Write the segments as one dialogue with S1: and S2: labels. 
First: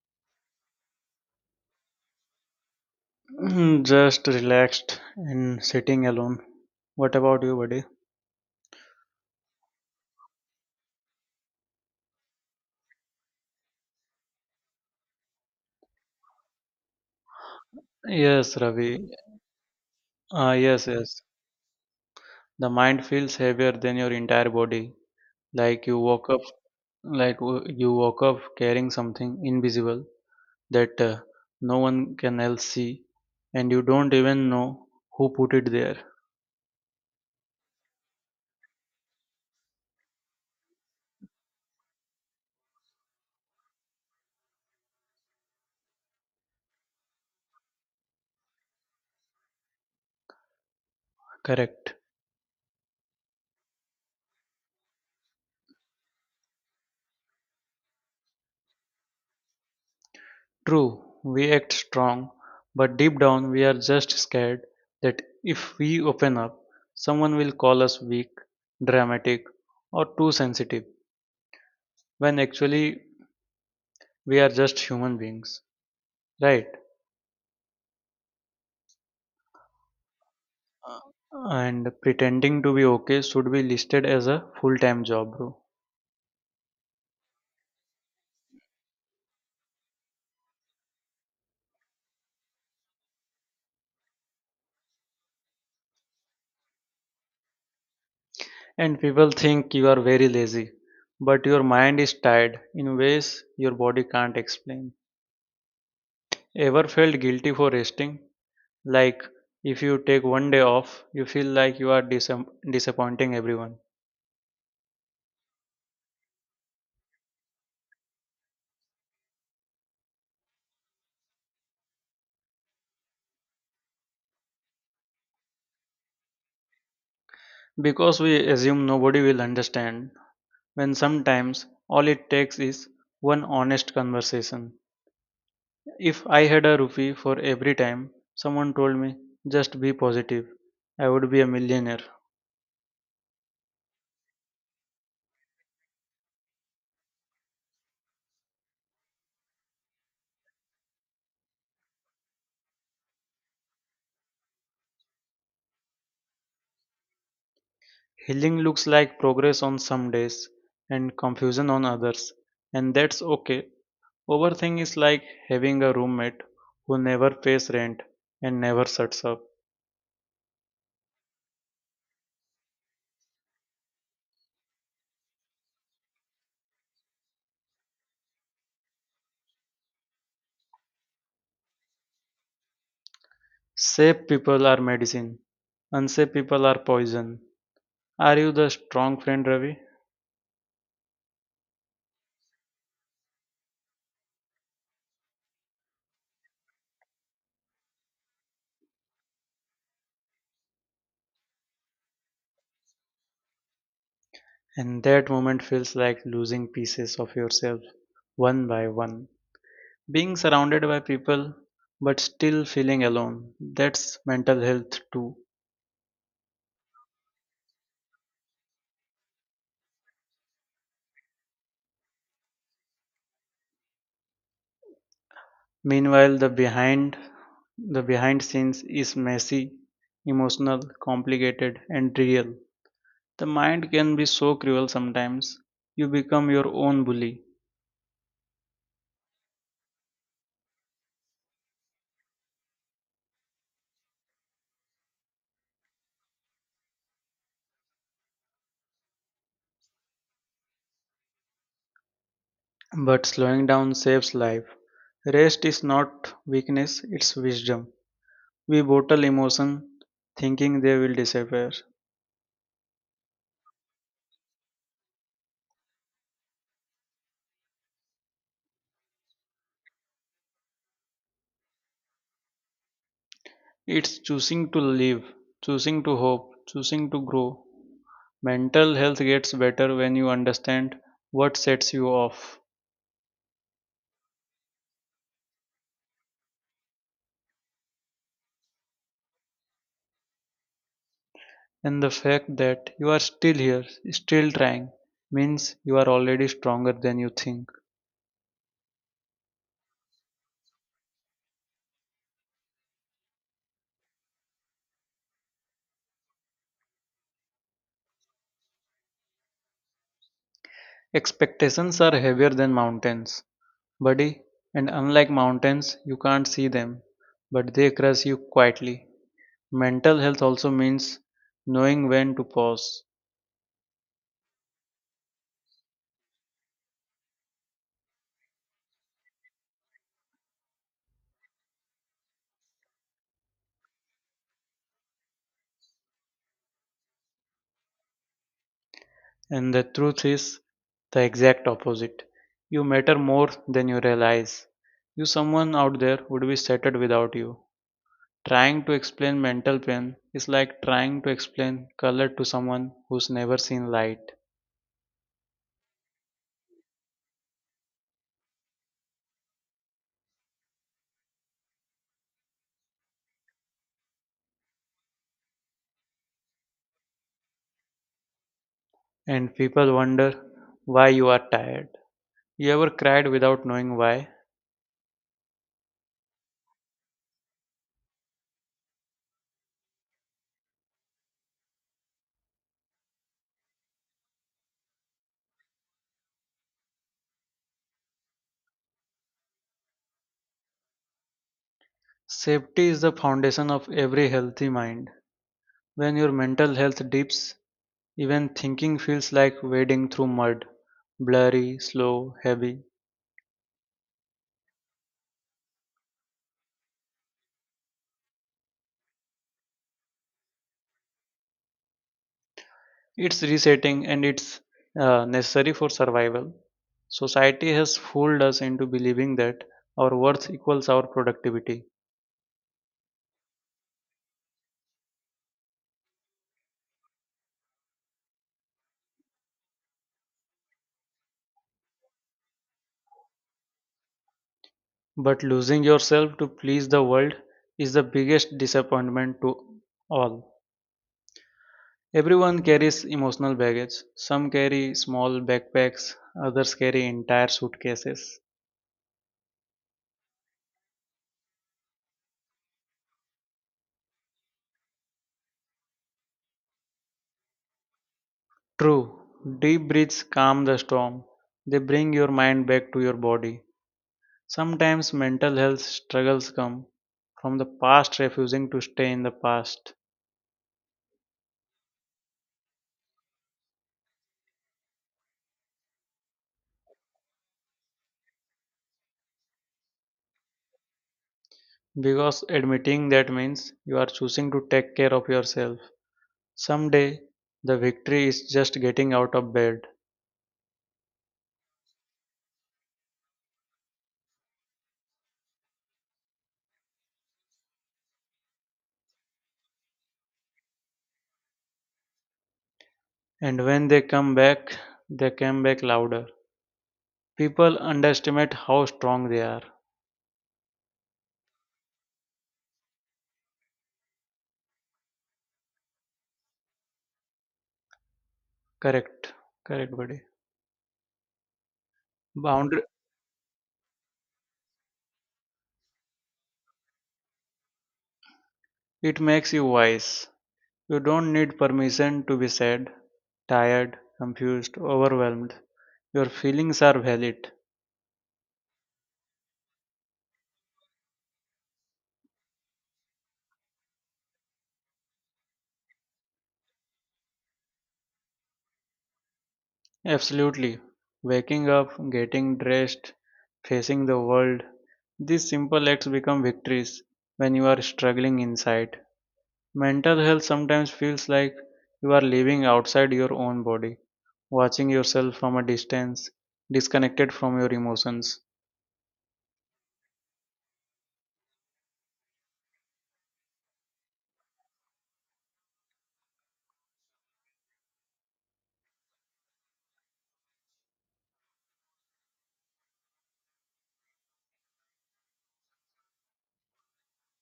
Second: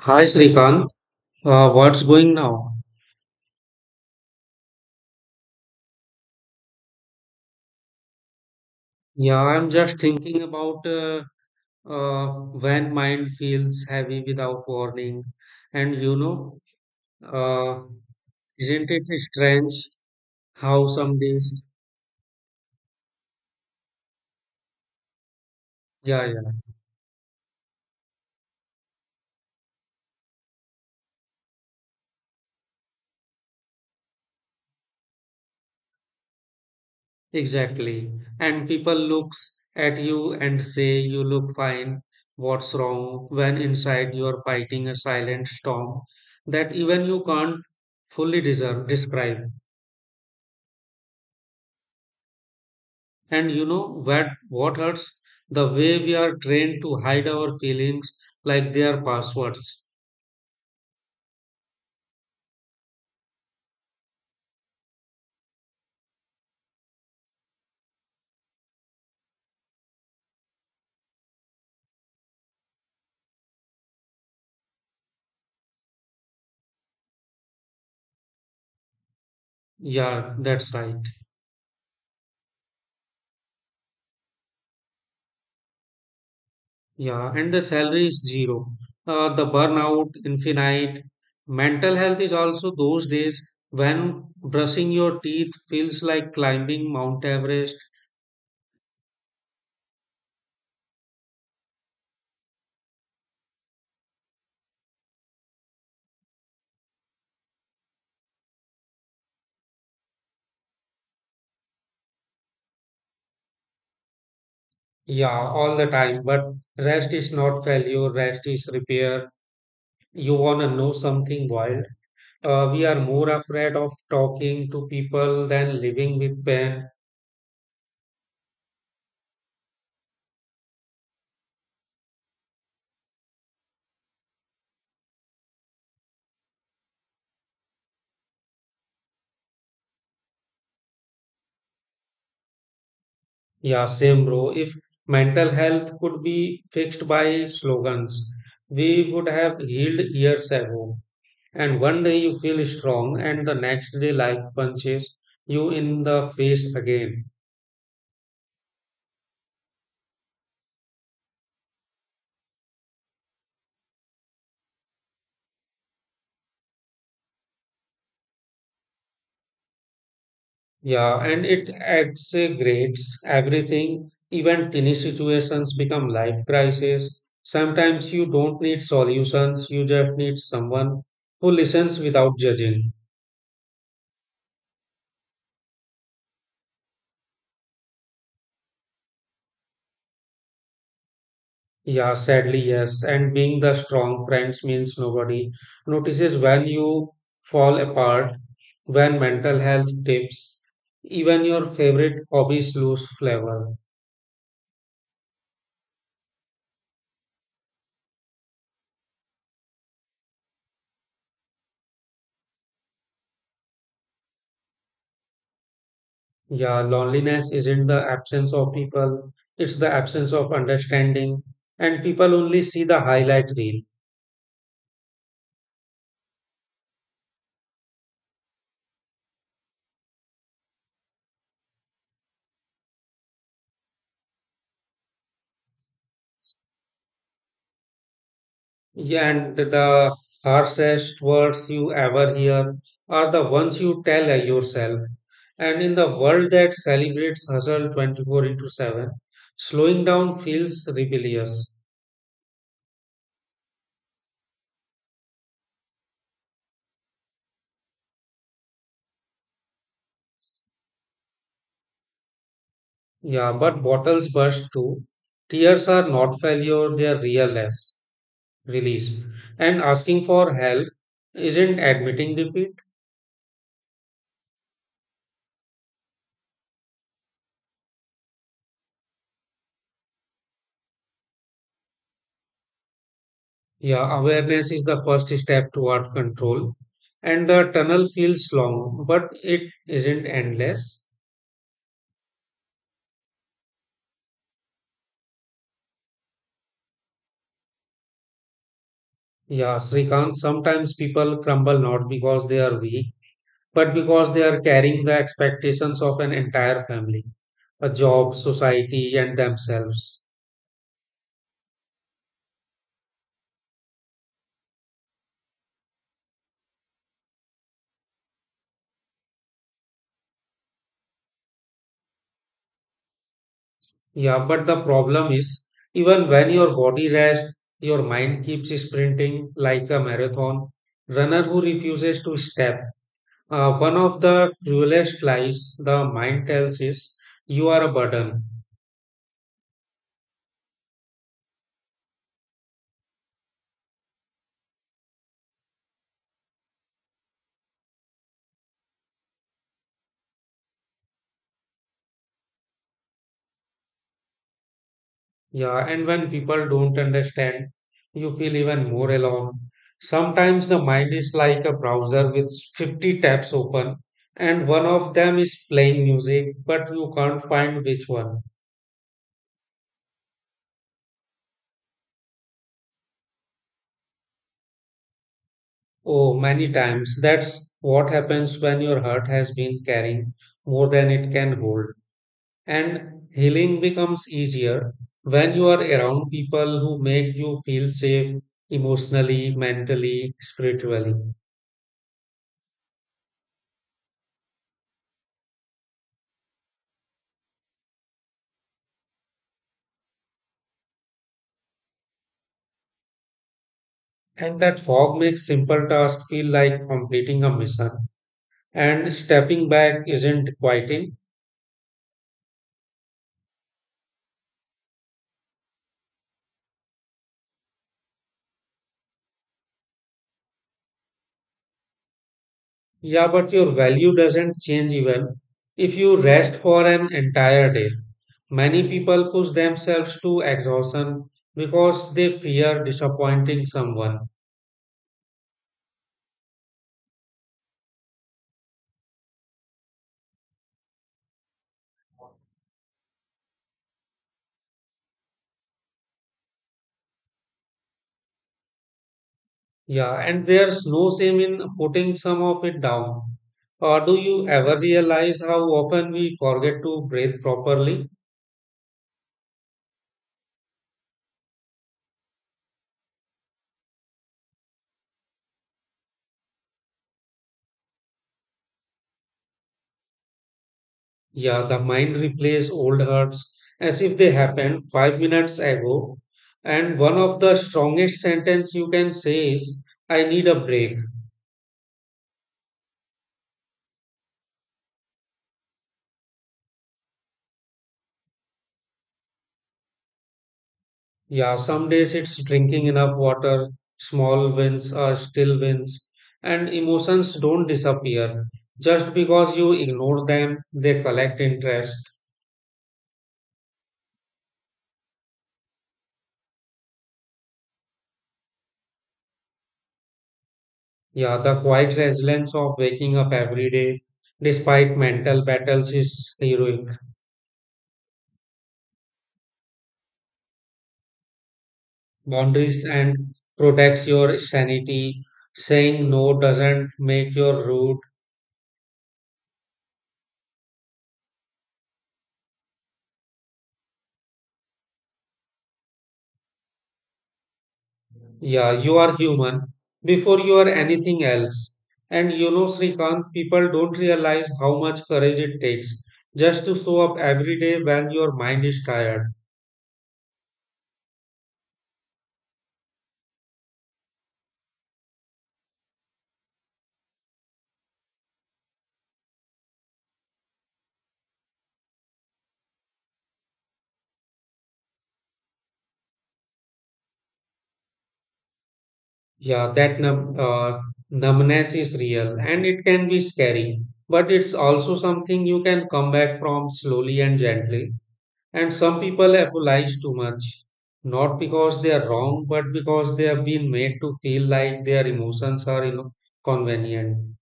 S1: Hi Srikanth, what's going now?
S2: Just relaxed and sitting alone. What about you, buddy?
S1: Yeah, I'm just thinking about uh, when mind feels heavy without warning. And uh,
S2: Yes,
S1: isn't it
S2: Ravi.
S1: strange how
S2: Yes,
S1: some
S2: yes.
S1: days?
S2: The mind feels heavier than your entire body. Like you
S1: Yeah,
S2: woke up,
S1: yeah,
S2: you woke up carrying something invisible that no one can else see, and you don't even know who put it there.
S1: exactly. And people looks at you and say you look fine. What's wrong? When inside you're fighting a silent storm that even you can't fully deserve, describe.
S2: Correct.
S1: And you know what hurts? The way we are trained to hide our feelings like they are passwords.
S2: True, we act strong, but deep down we are just scared that if we open up, someone will call us weak, dramatic, or too sensitive, when actually we are just human beings, right?
S1: Yeah, that's right.
S2: And pretending to be okay should be listed as a full time job, bro.
S1: Yeah, and the salary is zero. The burnout, infinite. Mental health is also those days when brushing your teeth feels like climbing Mount Everest.
S2: And people think you are very lazy, but your mind is tired in ways your body can't explain. Ever felt guilty for resting? Like if you take one day off, you feel like you are disappointing everyone
S1: Yeah, all the time. But rest is not failure, rest is repair. You want to know something wild? We are more afraid of talking to people than living with pain.
S2: because we assume nobody will understand when sometimes all it takes is one honest conversation. If I had a rupee for every time someone told me just be positive, I would be a millionaire.
S1: Yeah, same, bro. If mental health could be fixed by slogans, we would have healed years ago. And one day you feel strong, and the next day life punches you in the face again.
S2: Healing looks like progress on some days and confusion on others, and that's okay. Overthink is like having a roommate who never pays rent and never shuts up.
S1: Yeah, and it exaggerates everything. Even tiny situations become life crises. Sometimes you don't need solutions, you just need someone who listens without judging.
S2: Safe people are medicine, unsafe people are poison. Are you the strong friend, Ravi?
S1: Yeah, sadly, yes. And being the strong friends means nobody notices when you fall apart, when mental health dips, even your favorite hobbies lose flavor.
S2: And that moment feels like losing pieces of yourself one by one. Being surrounded by people but still feeling alone. That's mental health too.
S1: Yeah, loneliness isn't the absence of people, it's the absence of understanding. And people only see the highlight reel.
S2: Meanwhile, the behind scenes is messy, emotional, complicated and real. The mind can be so cruel sometimes. You become your own bully.
S1: Yeah, and the harshest words you ever hear are the ones you tell yourself. And in the world that celebrates hustle 24 into 7, slowing down feels rebellious.
S2: But slowing down saves life. Rest is not weakness, it's wisdom. We bottle emotion thinking they will disappear.
S1: Yeah, but bottles burst too. Tears are not failure, they are real less release. And asking for help isn't admitting defeat.
S2: It's choosing to live, choosing to hope, choosing to grow. Mental health gets better when you understand what sets you off.
S1: Yeah, awareness is the first step toward control, and the tunnel feels long, but it isn't endless.
S2: And the fact that you are still here, still trying, means you are already stronger than you think.
S1: Yeah, Srikant, sometimes people crumble not because they are weak, but because they are carrying the expectations of an entire family, a job, society, and themselves.
S2: Expectations are heavier than mountains. Buddy, and unlike mountains, you can't see them, but they crush you quietly. Mental health also means knowing when to pause,
S1: Yeah, but the problem is, even when your body rests, your mind keeps sprinting like a marathon runner who refuses to step. One of the cruelest lies the mind tells is you are a burden.
S2: and the truth is the exact opposite. You matter more than you realize. You, someone out there, would be shattered without you. Trying to explain mental pain is like trying to explain color to someone who's never seen light,
S1: Yeah, and when people don't understand, you feel even more alone. Sometimes the mind is like a browser with 50 tabs open, and one of them is playing music, but you can't find which one.
S2: and people wonder why you are tired. You ever cried without knowing why?
S1: Oh, many times that's what happens when your heart has been carrying more than it can hold. And healing becomes easier when you are around people who make you feel safe emotionally, mentally, spiritually.
S2: Safety is the foundation of every healthy mind. When your mental health dips, even thinking feels like wading through mud, blurry, slow, heavy.
S1: And that fog makes simple tasks feel like completing a mission. And stepping back isn't quieting.
S2: It's resetting and it's necessary for survival. Society has fooled us into believing that our worth equals our productivity.
S1: Yeah, but your value doesn't change even if you rest for an entire day. Many people push themselves to exhaustion because they fear disappointing someone.
S2: But losing yourself to please the world is the biggest disappointment to all. Everyone carries emotional baggage. Some carry small backpacks, others carry entire suitcases.
S1: Yeah, and there's no shame in putting some of it down. Or do you ever realize how often we forget to breathe properly?
S2: True, deep breaths calm the storm. They bring your mind back to your body. Sometimes mental health struggles come from the past refusing to stay in the past.
S1: Yeah, the mind replays old hurts as if they happened 5 minutes ago. And one of the strongest sentence you can say is, I need a break.
S2: Because admitting that means you are choosing to take care of yourself. Someday, the victory is just getting out of bed.
S1: Yeah, some days it's drinking enough water, small wins are still wins, and emotions don't disappear. Just because you ignore them, they collect interest.
S2: And when they come back louder. People underestimate how strong they are.
S1: Yeah, the quiet resilience of waking up every day despite mental battles is heroic.
S2: Correct. Correct, buddy. Boundary
S1: Boundaries and protects your sanity. Saying no doesn't make your rude.
S2: it makes you wise. You don't need permission to be sad, tired, confused, overwhelmed. Your feelings are valid.
S1: Yeah, you are human before you are anything else. And you know, Srikant, people don't realize how much courage it takes just to show up every day when your mind is tired.
S2: Absolutely. Waking up, getting dressed, facing the world. These simple acts become victories when you are struggling inside. Mental health sometimes feels like you are living outside your own body, watching yourself from a distance, disconnected from your emotions.
S1: Yeah, that numbness is real and it can be scary, but it's also something you can come back from slowly and gently. And some people apologize too much, not because they are wrong, but because they have been made to feel like their emotions are you know convenient.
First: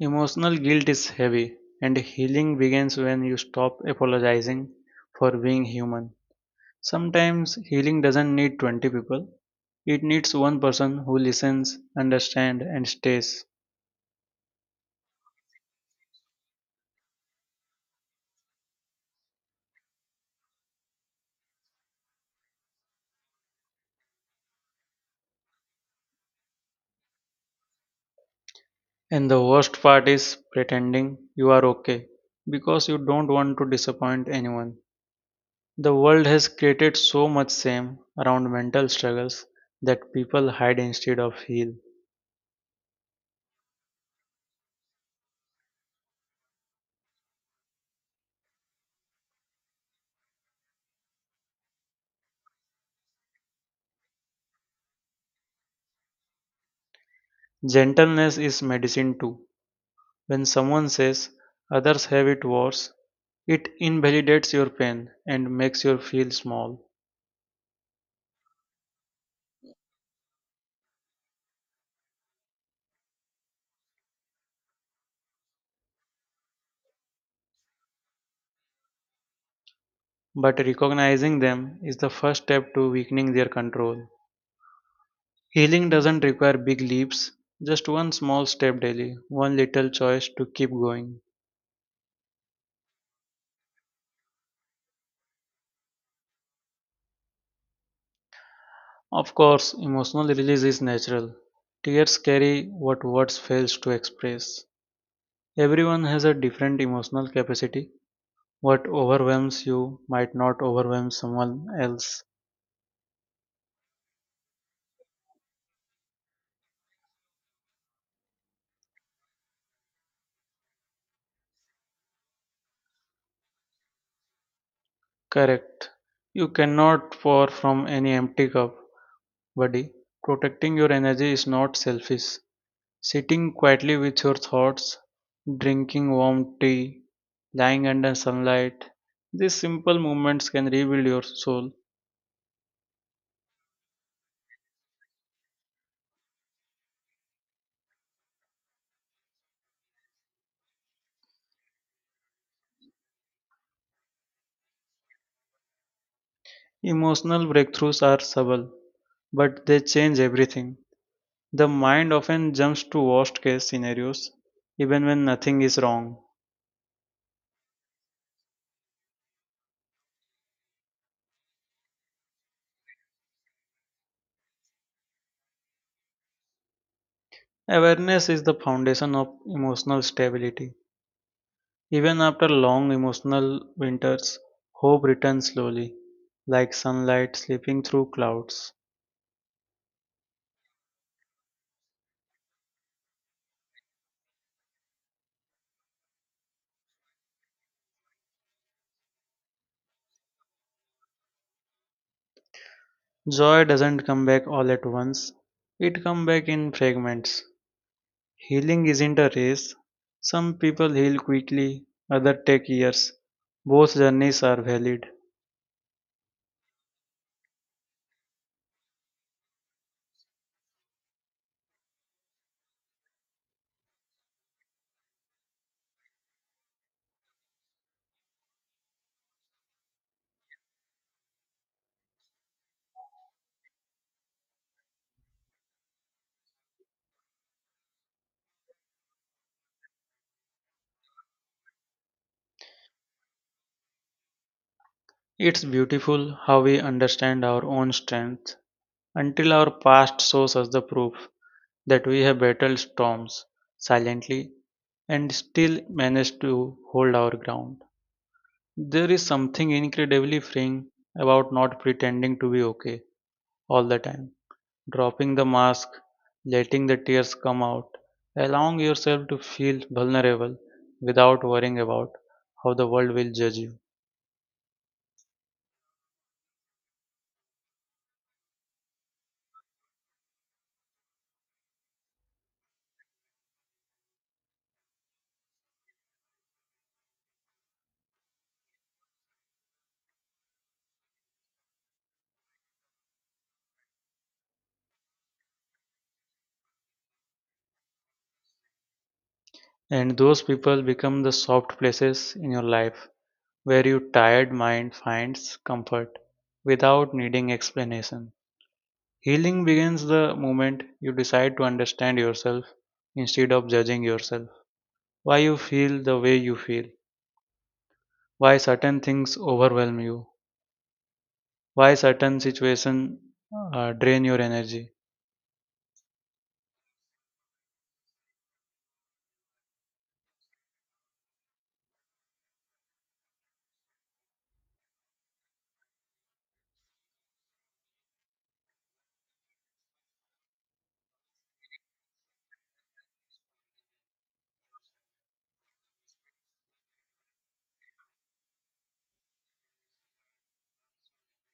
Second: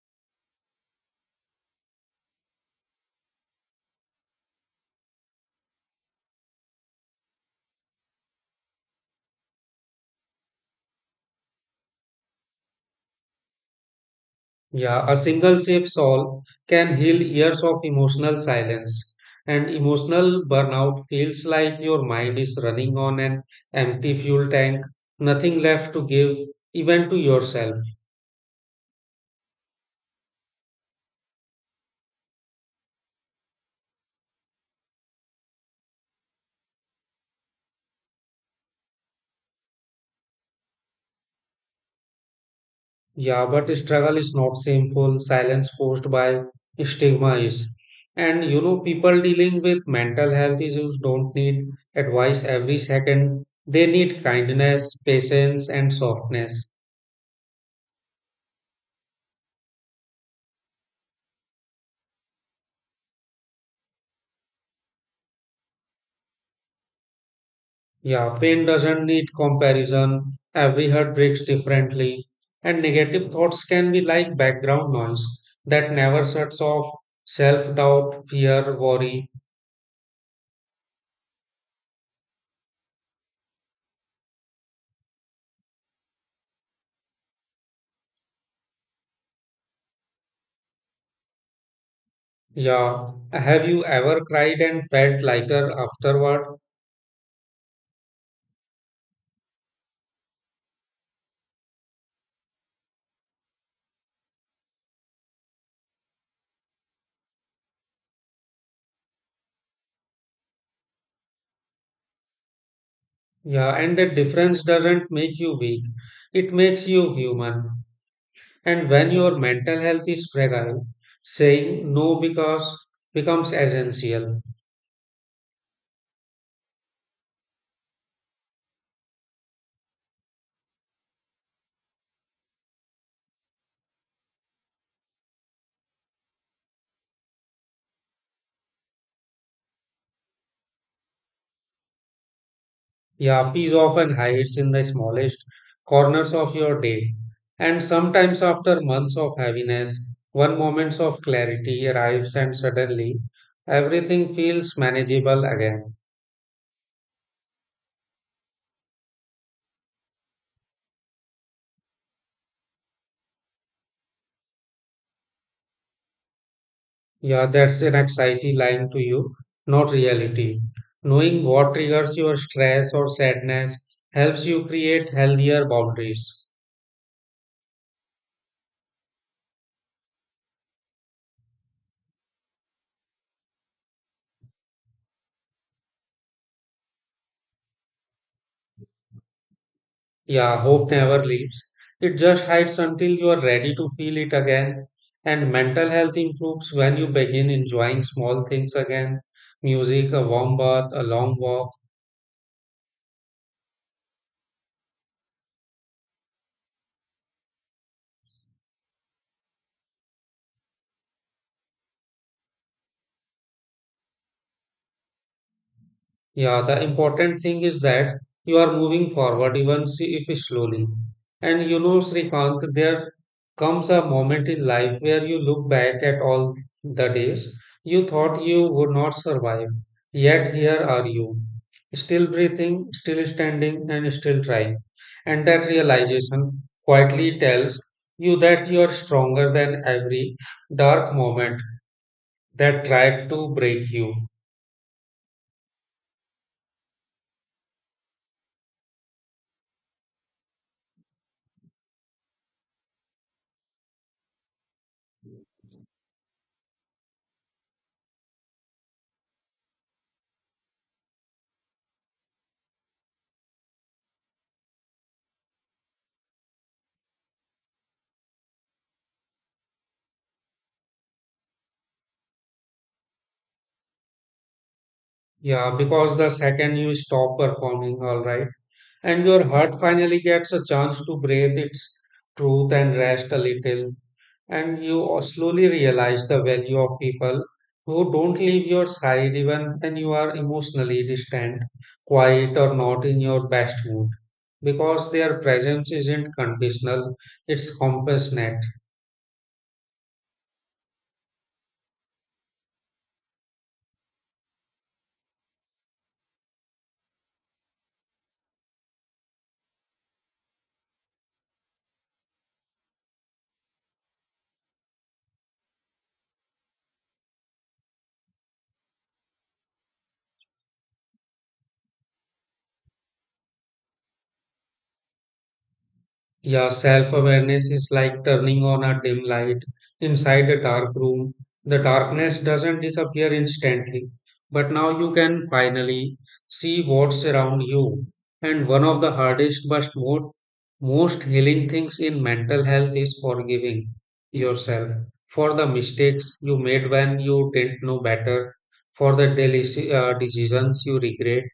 S2: Emotional guilt is heavy, and healing begins when you stop apologizing for being human. Sometimes healing doesn't need 20 people, it needs one person who listens, understands, and stays.
S1: Yeah, a single safe solve can heal years of emotional silence. And emotional burnout feels like your mind is running on an empty fuel tank, nothing left to give, even to yourself.
S2: And the worst part is pretending you are okay because you don't want to disappoint anyone. The world has created so much shame around mental struggles that people hide instead of heal.
S1: Yeah, but struggle is not shameful, silence forced by stigma is. And you know, people dealing with mental health issues don't need advice every second, they need kindness, patience, and softness.
S2: Gentleness is medicine too. When someone says others have it worse, it invalidates your pain and makes you feel small.
S1: Yeah, pain doesn't need comparison. Every heart breaks differently, and negative thoughts can be like background noise that never shuts off. Self doubt, fear, worry.
S2: But recognizing them is the first step to weakening their control. Healing doesn't require big leaps, just one small step daily, one little choice to keep going.
S1: Yeah. Have you ever cried and felt lighter afterward?
S2: Of course, emotional release is natural. Tears carry what words fails to express. Everyone has a different emotional capacity. What overwhelms you might not overwhelm someone else.
S1: Yeah, and the difference doesn't make you weak, it makes you human. And when your mental health is fragile, saying no because becomes essential.
S2: Correct. You cannot pour from any empty cup, buddy. Protecting your energy is not selfish. Sitting quietly with your thoughts, drinking warm tea, lying under sunlight, these simple movements can rebuild your soul.
S1: Yeah, peace often hides in the smallest corners of your day. And sometimes, after months of heaviness, one moment of clarity arrives and suddenly everything feels manageable again.
S2: Emotional breakthroughs are subtle, but they change everything. The mind often jumps to worst case scenarios, even when nothing is wrong.
S1: Yeah, that's an anxiety lying to you, not reality. Knowing what triggers your stress or sadness helps you create healthier boundaries.
S2: Awareness is the foundation of emotional stability. Even after long emotional winters, hope returns slowly, like sunlight slipping through clouds.
S1: Yeah, hope never leaves. It just hides until you are ready to feel it again. And mental health improves when you begin enjoying small things again. Music, a warm bath, a long walk.
S2: Joy doesn't come back all at once, it comes back in fragments. Healing isn't a race. Some people heal quickly, others take years. Both journeys are valid.
S1: Yeah, the important thing is that you are moving forward, even if slowly. And you know, Srikanth, there comes a moment in life where you look back at all the days you thought you would not survive. Yet here are you, still breathing, still standing, and still trying. And that realization quietly tells you that you are stronger than every dark moment that tried to break you.
S2: It's beautiful how we understand our own strength until our past shows us the proof that we have battled storms silently and still managed to hold our ground. There is something incredibly freeing about not pretending to be okay all the time. Dropping the mask, letting the tears come out, allowing yourself to feel vulnerable without worrying about how the world will judge you.
S1: Yeah, because the second you stop performing, all right, and your heart finally gets a chance to breathe its truth and rest a little, and you slowly realize the value of people who don't leave your side even when you are emotionally distant, quiet, or not in your best mood, because their presence isn't conditional, it's compassionate.
S2: And those people become the soft places in your life where your tired mind finds comfort without needing explanation. Healing begins the moment you decide to understand yourself instead of judging yourself. Why you feel the way you feel, why certain things overwhelm you, why certain situation drain your energy.
S1: Yeah, self-awareness is like turning on a dim light inside a dark room. The darkness doesn't disappear instantly, but now you can finally see what's around you. And one of the hardest but most healing things in mental health is forgiving yourself for the mistakes you made when you didn't know better, for the decisions you regret,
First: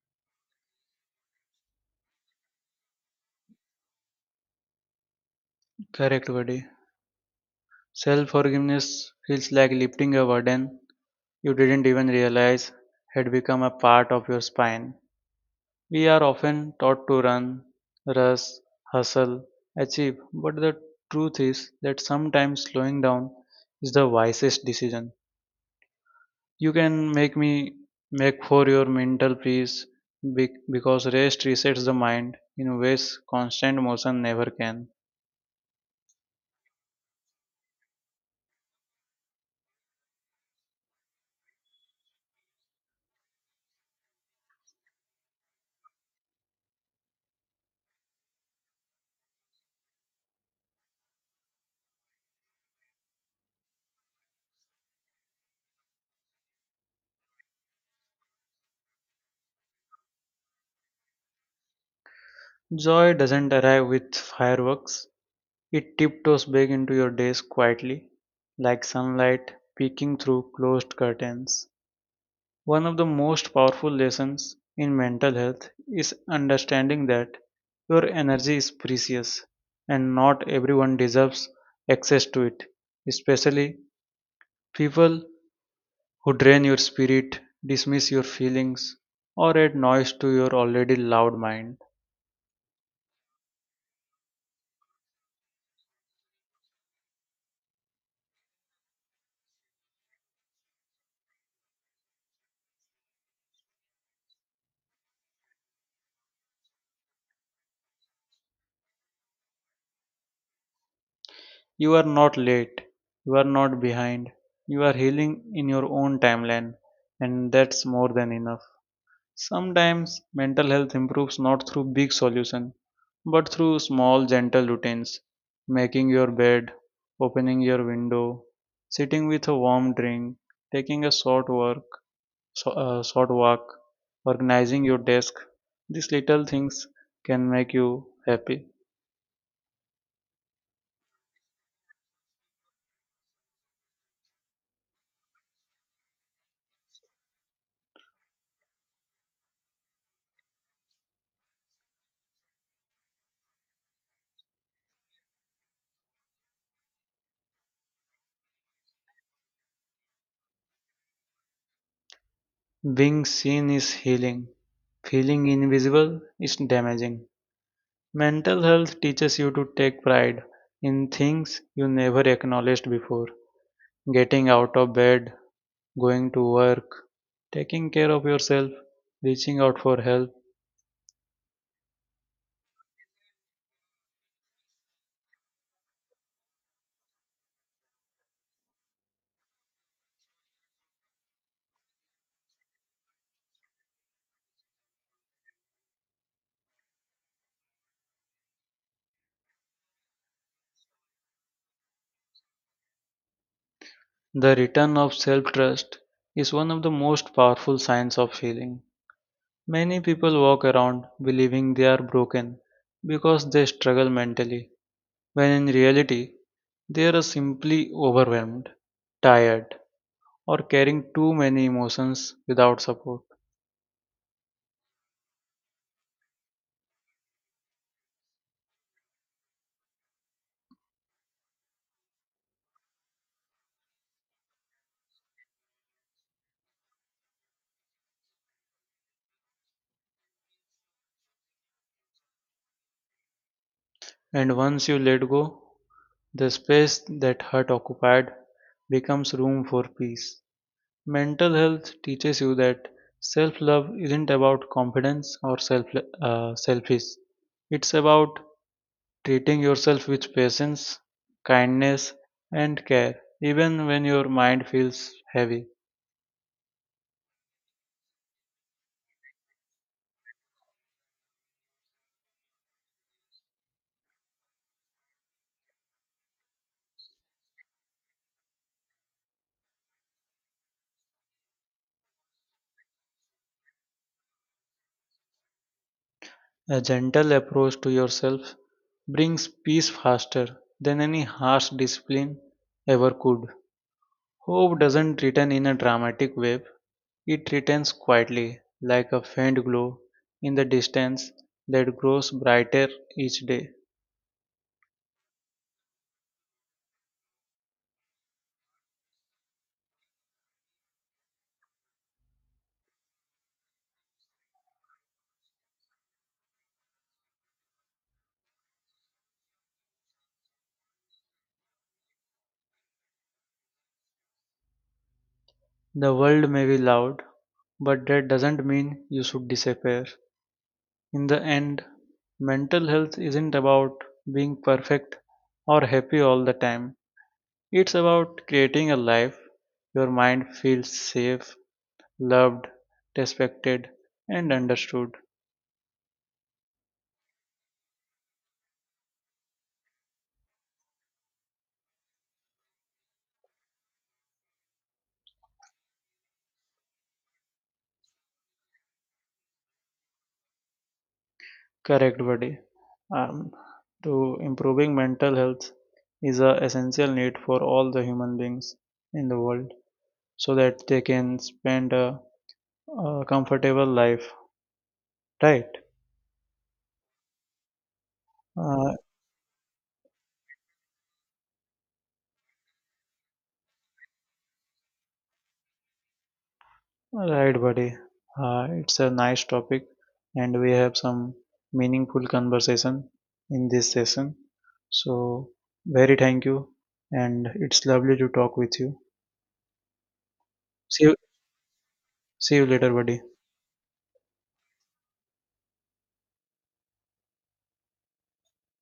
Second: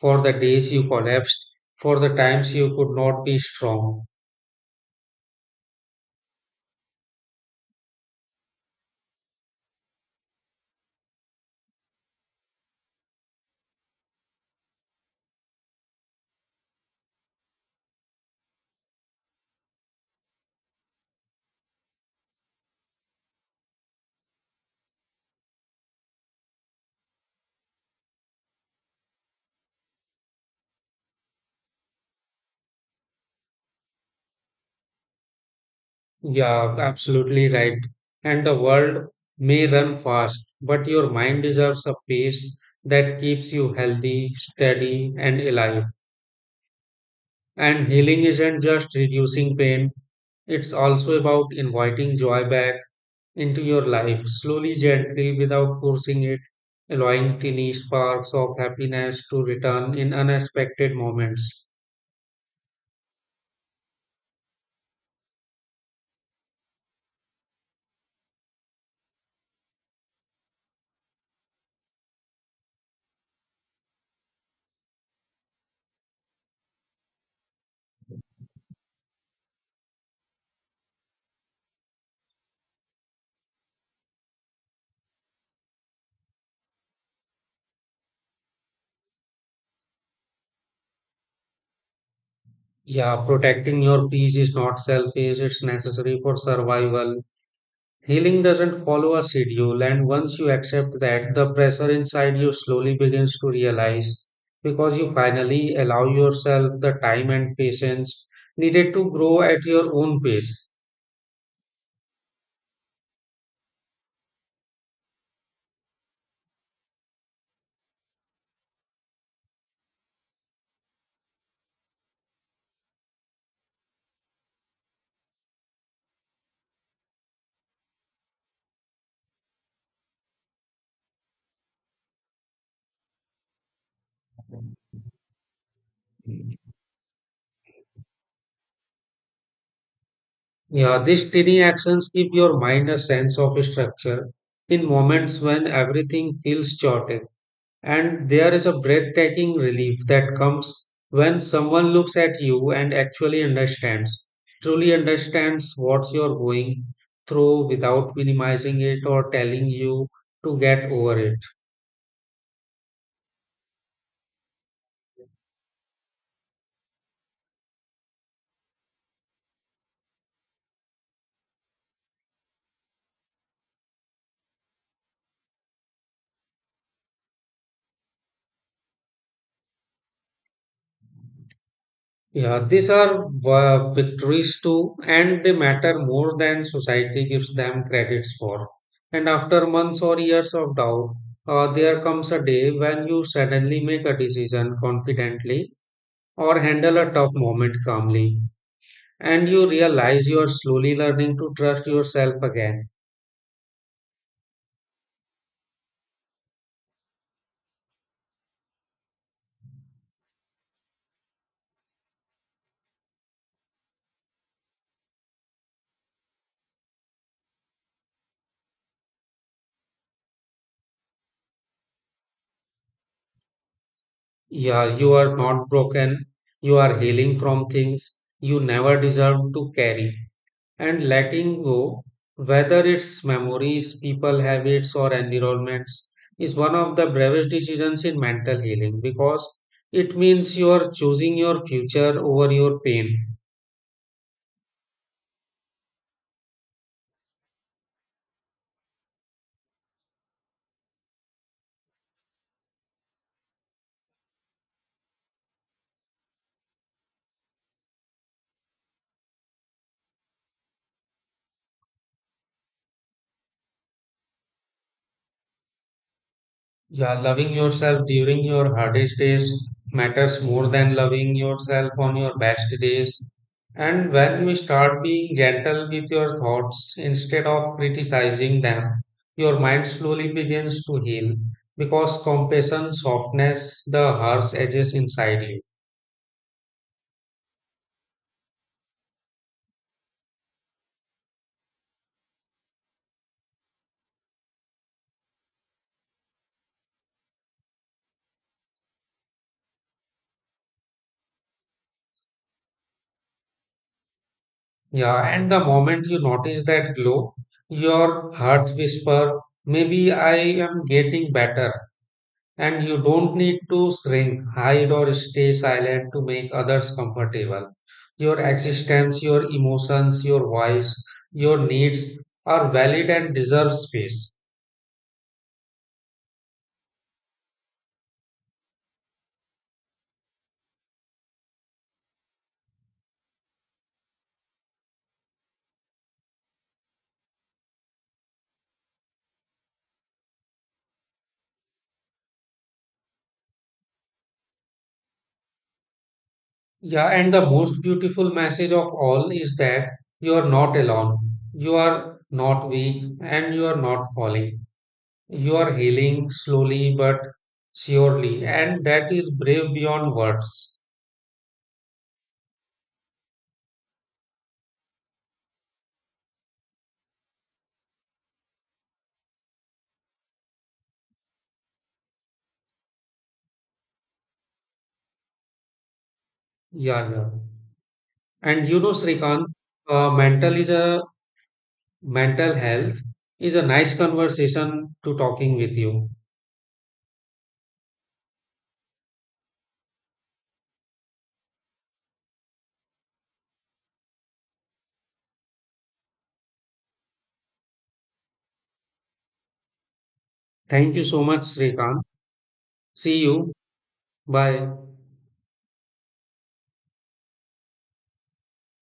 S1: for the days you collapsed, for the times you could not be strong.
S2: Correct, buddy. Self forgiveness feels like lifting a burden you didn't even realize had become a part of your spine. We are often taught to run, rush, hustle, achieve, but the truth is that sometimes slowing down is the wisest decision you can make me make for your mental peace, because rest resets the mind in ways constant motion never can.
S1: Yeah, absolutely right. And the world may run fast, but your mind deserves a pace that keeps you healthy, steady, and alive. And healing isn't just reducing pain, it's also about inviting joy back into your life, slowly, gently, without forcing it, allowing tiny sparks of happiness to return in unexpected moments.
S2: Joy doesn't arrive with fireworks, it tiptoes back into your days quietly, like sunlight peeking through closed curtains. One of the most powerful lessons in mental health is understanding that your energy is precious and not everyone deserves access to it, especially people who drain your spirit, dismiss your feelings, or add noise to your already loud mind.
S1: Yeah, protecting your peace is not selfish, it's necessary for survival. Healing doesn't follow a schedule, and once you accept that, the pressure inside you slowly begins to realize because you finally allow yourself the time and patience needed to grow at your own pace.
S2: You are not late, you are not behind, you are healing in your own timeline, and that's more than enough. Sometimes mental health improves not through big solution, but through small gentle routines, making your bed, opening your window, sitting with a warm drink, taking a short walk, organizing your desk. These little things can make you happy.
S1: Yeah, these tiny actions give your mind a sense of structure in moments when everything feels chaotic. And there is a breathtaking relief that comes when someone looks at you and actually understands, truly understands what you're going through without minimizing it or telling you to get over it.
S2: Being seen is healing; feeling invisible is damaging. Mental health teaches you to take pride in things you never acknowledged before. Getting out of bed, going to work, taking care of yourself, reaching out for help.
S1: Yeah, these are victories too, and they matter more than society gives them credits for. And after months or years of doubt, there comes a day when you suddenly make a decision confidently or handle a tough moment calmly and you realize you are slowly learning to trust yourself again.
S2: The return of self trust is one of the most powerful signs of healing. Many people walk around believing they are broken because they struggle mentally. When in reality they are simply overwhelmed, tired, or carrying too many emotions without support.
S1: Yeah, you are not broken, you are healing from things you never deserved to carry. And letting go, whether it's memories, people, habits, or environments, is one of the bravest decisions in mental healing because it means you are choosing your future over your pain.
S2: And once you let go, the space that hurt occupied becomes room for peace. Mental health teaches you that self love isn't about confidence or selfish. It's about treating yourself with patience, kindness, and care, even when your mind feels heavy.
S1: Yeah, loving yourself during your hardest days matters more than loving yourself on your best days. And when we start being gentle with your thoughts instead of criticizing them, your mind slowly begins to heal because compassion softens the harsh edges inside you.
S2: A gentle approach to yourself brings peace faster than any harsh discipline ever could. Hope doesn't return in a dramatic wave, it returns quietly, like a faint glow in the distance that grows brighter each day.
S1: Yeah, and the moment you notice that glow, your heart whisper, maybe I am getting better. And you don't need to shrink, hide, or stay silent to make others comfortable. Your existence, your emotions, your voice, your needs are valid and deserve space.
S2: The world may be loud, but that doesn't mean you should disappear. In the end, mental health isn't about being perfect or happy all the time. It's about creating a life your mind feels safe, loved, respected, and understood.
S1: Yeah, and the most beautiful message of all is that you are not alone, you are not weak, and you are not falling. You are healing slowly but surely, and that is brave beyond words.
S2: Correct, buddy. Um, to improving mental health is a essential need for all the human beings in the world so that they can spend a comfortable life, right?
S1: Yeah, yeah. And you know,
S2: Uh,
S1: Srikant, uh, mental is a mental health is a nice conversation to talking with you.
S2: Right, buddy. It's a nice topic, and we have some meaningful conversation in this session. So, very thank you, and it's lovely to talk with you.
S1: Thank you
S2: See you,
S1: so much, Srikant.
S2: see you later,
S1: See
S2: buddy.
S1: you. Bye.